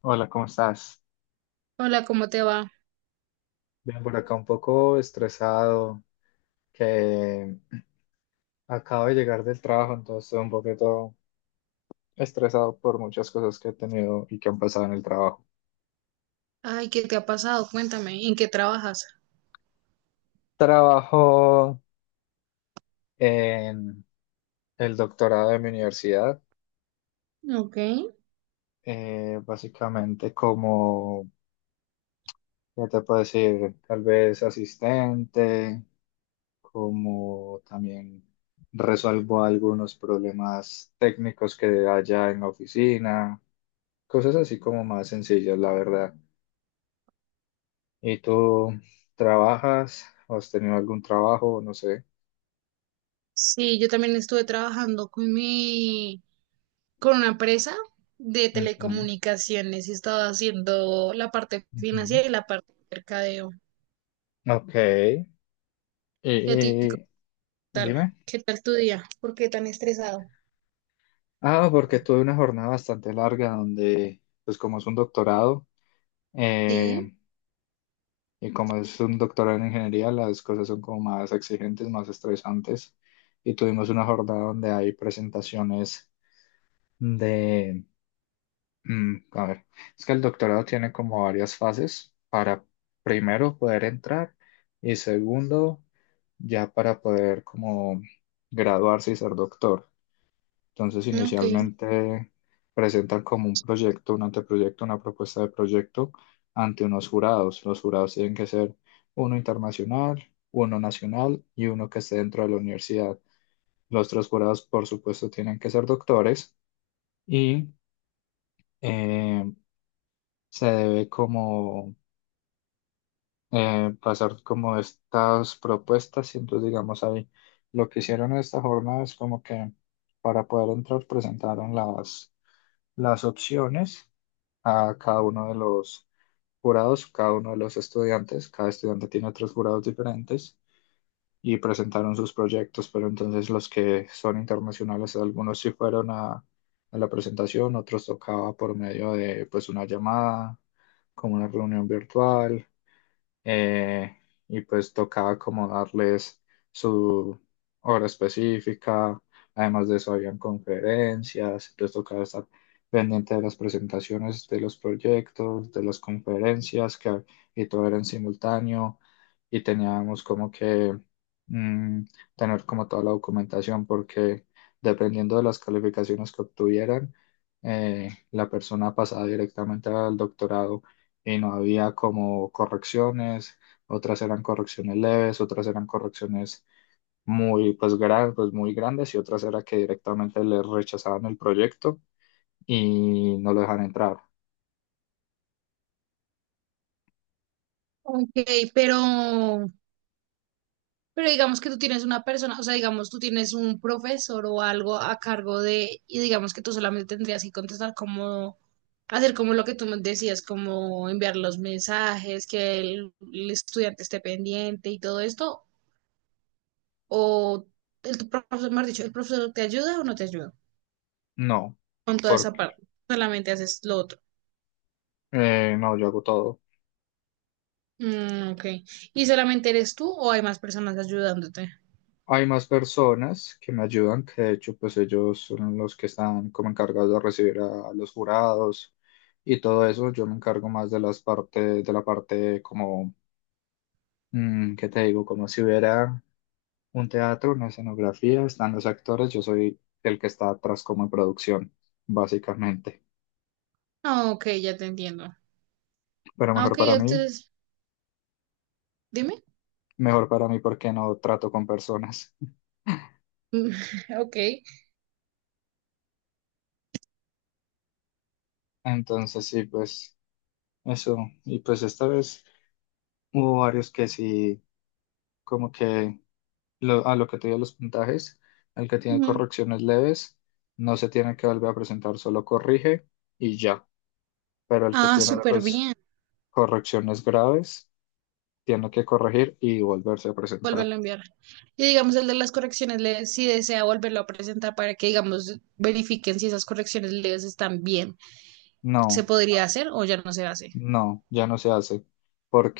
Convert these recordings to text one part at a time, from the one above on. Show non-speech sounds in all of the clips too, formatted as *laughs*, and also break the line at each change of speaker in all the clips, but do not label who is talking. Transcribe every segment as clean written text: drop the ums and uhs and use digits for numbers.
Hola, ¿cómo estás?
Hola, ¿cómo te va?
Bien, por acá un poco estresado, que *clears throat* acabo de llegar del trabajo, entonces estoy un poquito estresado por muchas cosas que he tenido y que han pasado en el trabajo.
Ay, ¿qué te ha pasado? Cuéntame, ¿en qué trabajas?
Trabajo en el doctorado de mi universidad,
Ok.
básicamente como, ya te puedo decir? Tal vez asistente, como también resuelvo algunos problemas técnicos que haya en la oficina. Cosas así como más sencillas, la verdad. ¿Y tú trabajas? ¿O ¿Has tenido algún trabajo? No sé.
Sí, yo también estuve trabajando con una empresa de
Ujú,
telecomunicaciones y estaba haciendo la parte
ujú.
financiera y la parte de mercadeo.
Ok.
¿Y a ti qué
Eh,
tal?
dime.
¿Qué tal tu día? ¿Por qué tan estresado?
Ah, porque tuve una jornada bastante larga donde, pues como es un doctorado,
Sí,
eh, y como es un doctorado en ingeniería, las cosas son como más exigentes, más estresantes. Y tuvimos una jornada donde hay presentaciones de. A ver, es que el doctorado tiene como varias fases para primero poder entrar y segundo ya para poder como graduarse y ser doctor. Entonces
ok.
inicialmente presentan como un proyecto, un anteproyecto, una propuesta de proyecto ante unos jurados. Los jurados tienen que ser uno internacional, uno nacional y uno que esté dentro de la universidad. Los tres jurados, por supuesto, tienen que ser doctores y eh, se debe como pasar como estas propuestas y entonces digamos ahí lo que hicieron en esta jornada es como que para poder entrar presentaron las opciones a cada uno de los jurados, cada uno de los estudiantes, cada estudiante tiene tres jurados diferentes y presentaron sus proyectos, pero entonces los que son internacionales, algunos sí fueron a la presentación, otros tocaba por medio de pues una llamada, como una reunión virtual eh, y pues tocaba como darles su hora específica, además de eso habían conferencias, entonces tocaba estar pendiente de las presentaciones, de los proyectos, de las conferencias, que, y todo era en simultáneo, y teníamos como que mm, tener como toda la documentación, porque dependiendo de las calificaciones que obtuvieran, la persona pasaba directamente al doctorado y no había como correcciones, otras eran correcciones leves, otras eran correcciones muy, pues, pues, muy grandes y otras era que directamente le rechazaban el proyecto y no lo dejan entrar.
Ok, pero Pero digamos que tú tienes una persona, o sea, digamos tú tienes un profesor o algo a cargo de, y digamos que tú solamente tendrías que contestar como, hacer como lo que tú me decías, como enviar los mensajes, que el estudiante esté pendiente y todo esto, o el tu profesor, mejor dicho, el profesor te ayuda o no te ayuda
No,
con toda esa
porque
parte, solamente haces lo otro.
no, yo hago todo.
Mm, ok. ¿Y solamente eres tú o hay más personas ayudándote?
Hay más personas que me ayudan, que de hecho pues ellos son los que están como encargados de recibir a los jurados y todo eso. Yo me encargo más de las partes, de la parte como, ¿qué te digo? Como si hubiera un teatro, una escenografía, están los actores, yo soy el que está atrás como en producción, básicamente.
Ah, ok, ya te entiendo.
Pero
Ah, ok, entonces, dime.
mejor para mí porque no trato con personas. *laughs*
*laughs* Ok.
Entonces sí, pues eso. Y pues esta vez hubo varios que sí, como que a lo que te dio los puntajes, el que tiene correcciones leves, no se tiene que volver a presentar, solo corrige y ya. Pero el que
Ah, para
tiene
súper
pues
bien.
correcciones graves, tiene que corregir y volverse a presentar.
Vuélvelo a enviar. Y digamos, el de las correcciones, si desea volverlo a presentar para que, digamos, verifiquen si esas correcciones leves están bien. ¿Se
No,
podría hacer o ya no se hace?
no, ya no se hace,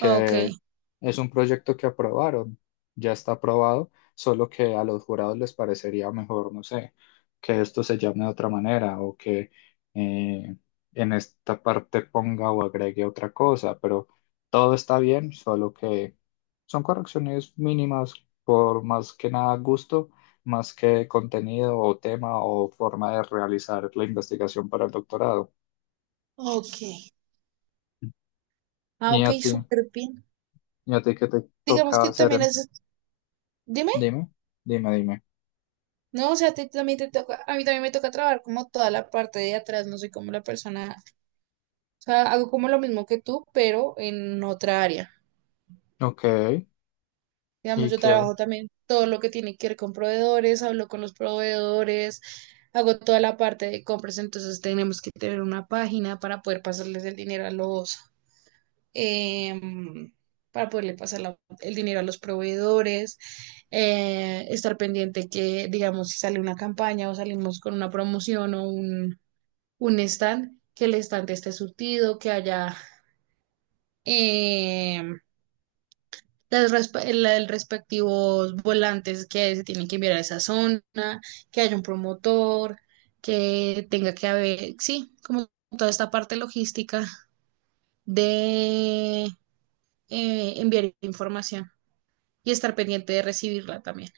Ok,
es un proyecto que aprobaron, ya está aprobado, solo que a los jurados les parecería mejor, no sé, que esto se llame de otra manera o que eh, en esta parte ponga o agregue otra cosa, pero todo está bien, solo que son correcciones mínimas por más que nada gusto, más que contenido o tema o forma de realizar la investigación para el doctorado.
ok. Ah,
¿Y
ok,
a ti?
súper bien.
¿Y a ti qué te
Digamos
tocaba
que
hacer?
también es, dime,
Dime, dime, dime.
no, o sea, a ti también te toca, a mí también me toca trabajar como toda la parte de atrás, no soy como la persona, o sea, hago como lo mismo que tú, pero en otra área.
Ok,
Digamos,
¿y
yo
qué?
trabajo también todo lo que tiene que ver con proveedores, hablo con los proveedores, hago toda la parte de compras, entonces tenemos que tener una página para poder pasarles el dinero a los, em, para poderle pasar el dinero a los proveedores, estar pendiente que, digamos, si sale una campaña o salimos con una promoción o un stand, que el stand esté surtido, que haya em, las resp- el respectivos volantes que se tienen que enviar a esa zona, que haya un promotor, que tenga que haber, sí, como toda esta parte logística de enviar información y estar pendiente de recibirla también.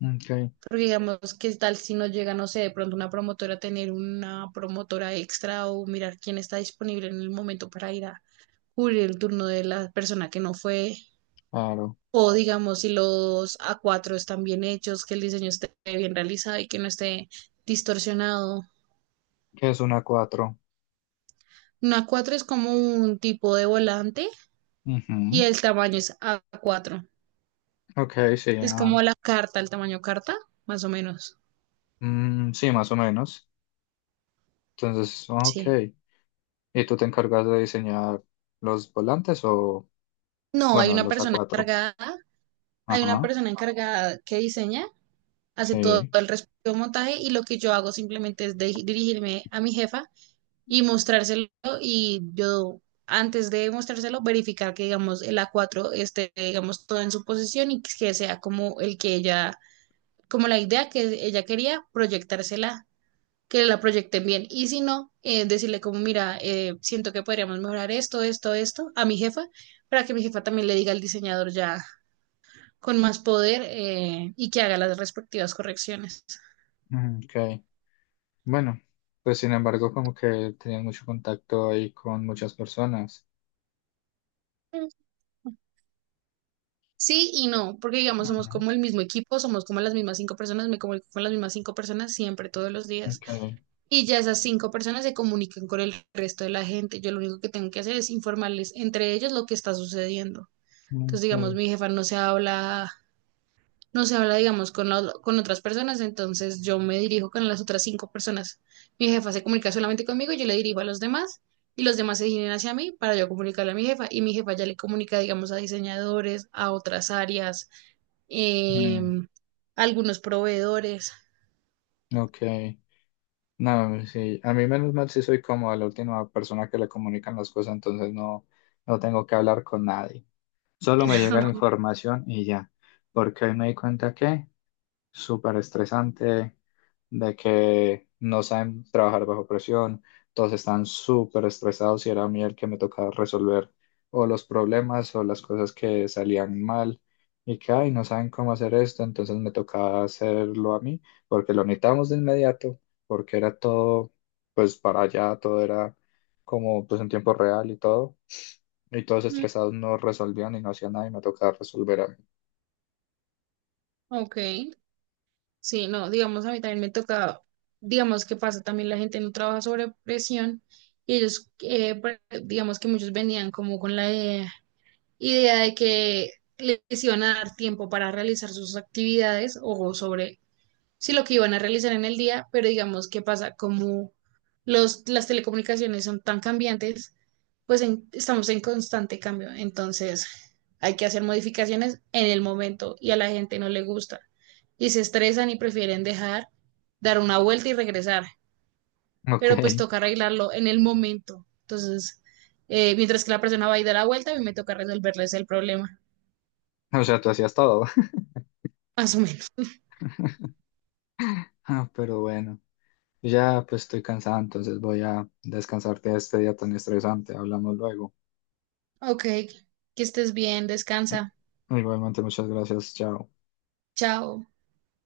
Ok,
Porque digamos, ¿qué tal si no llega, no sé, de pronto una promotora, tener una promotora extra o mirar quién está disponible en el momento para ir a cubrir el turno de la persona que no fue.
claro.
O digamos, si los A4 están bien hechos, que el diseño esté bien realizado y que no esté distorsionado.
¿Qué es una cuatro?
Un A4 es como un tipo de volante y
Ujú.
el tamaño es A4.
Ok, sí,
Es
ah.
como la carta, el tamaño carta, más o menos.
Mm, sí, más o menos. Entonces, ok.
Sí.
¿Y tú te encargas de diseñar los volantes o,
No, hay
bueno,
una
los a
persona
cuatro?
encargada, hay una
Ajá,
persona encargada que diseña, hace todo
sí.
el resto del montaje y lo que yo hago simplemente es dirigirme a mi jefa y mostrárselo y yo antes de mostrárselo verificar que digamos el a cuatro esté digamos todo en su posición y que sea como la idea que ella quería proyectársela, que la proyecten bien y si no, decirle como mira, siento que podríamos mejorar esto, esto, esto a mi jefa para que mi jefa también le diga al diseñador ya con más poder, y que haga las respectivas correcciones.
Mm, ok, bueno, pues sin embargo, como que tenías mucho contacto ahí con muchas personas.
Sí y no, porque digamos, somos
Ujú.
como el mismo equipo, somos como las mismas cinco personas, me comunico con las mismas cinco personas siempre, todos los días.
Ok,
Y ya esas cinco personas se comunican con el resto de la gente. Yo lo único que tengo que hacer es informarles entre ellos lo que está sucediendo. Entonces, digamos,
ok.
mi jefa no se habla, digamos, con otras personas, entonces yo me dirijo con las otras cinco personas. Mi jefa se comunica solamente conmigo, yo le dirijo a los demás y los demás se dirigen hacia mí para yo comunicarle a mi jefa y mi jefa ya le comunica, digamos, a diseñadores, a otras áreas,
Mm,
em, a algunos proveedores.
ok. No, sí, a mí menos mal sí soy como la última persona que le comunican las cosas, entonces no, no tengo que hablar con nadie. Solo me llega la
*laughs*
información y ya, porque hoy me di cuenta que súper estresante, de que no saben trabajar bajo presión, todos están súper estresados y era a mí el que me tocaba resolver o los problemas o las cosas que salían mal y que, ay, no saben cómo hacer esto, entonces me tocaba hacerlo a mí porque lo necesitábamos de inmediato, porque era todo, pues para allá, todo era como pues en tiempo real y todo. Y todos
Mm,
estresados no resolvían y no hacían nada y me tocaba resolver a mí.
ok, sí, no, digamos, a mí también me toca, digamos, ¿que pasa? También la gente no trabaja sobre presión y ellos, digamos que muchos venían como con la idea de que les iban a dar tiempo para realizar sus actividades o sobre si lo que iban a realizar en el día, pero digamos qué pasa, como las telecomunicaciones son tan cambiantes, pues estamos en constante cambio, entonces hay que hacer modificaciones en el momento y a la gente no le gusta y se estresan y prefieren dejar, dar una vuelta y regresar,
Ok,
pero pues toca arreglarlo en el momento, entonces mientras que la persona va y da la vuelta, a mí me toca resolverles el problema.
*laughs* o sea, tú hacías todo.
Más o menos.
Ah, pero bueno, ya pues estoy cansado, entonces voy a descansarte de este día tan estresante. Hablamos luego.
Ok, que estés bien, descansa.
Igualmente, muchas gracias. Chao.
Chao.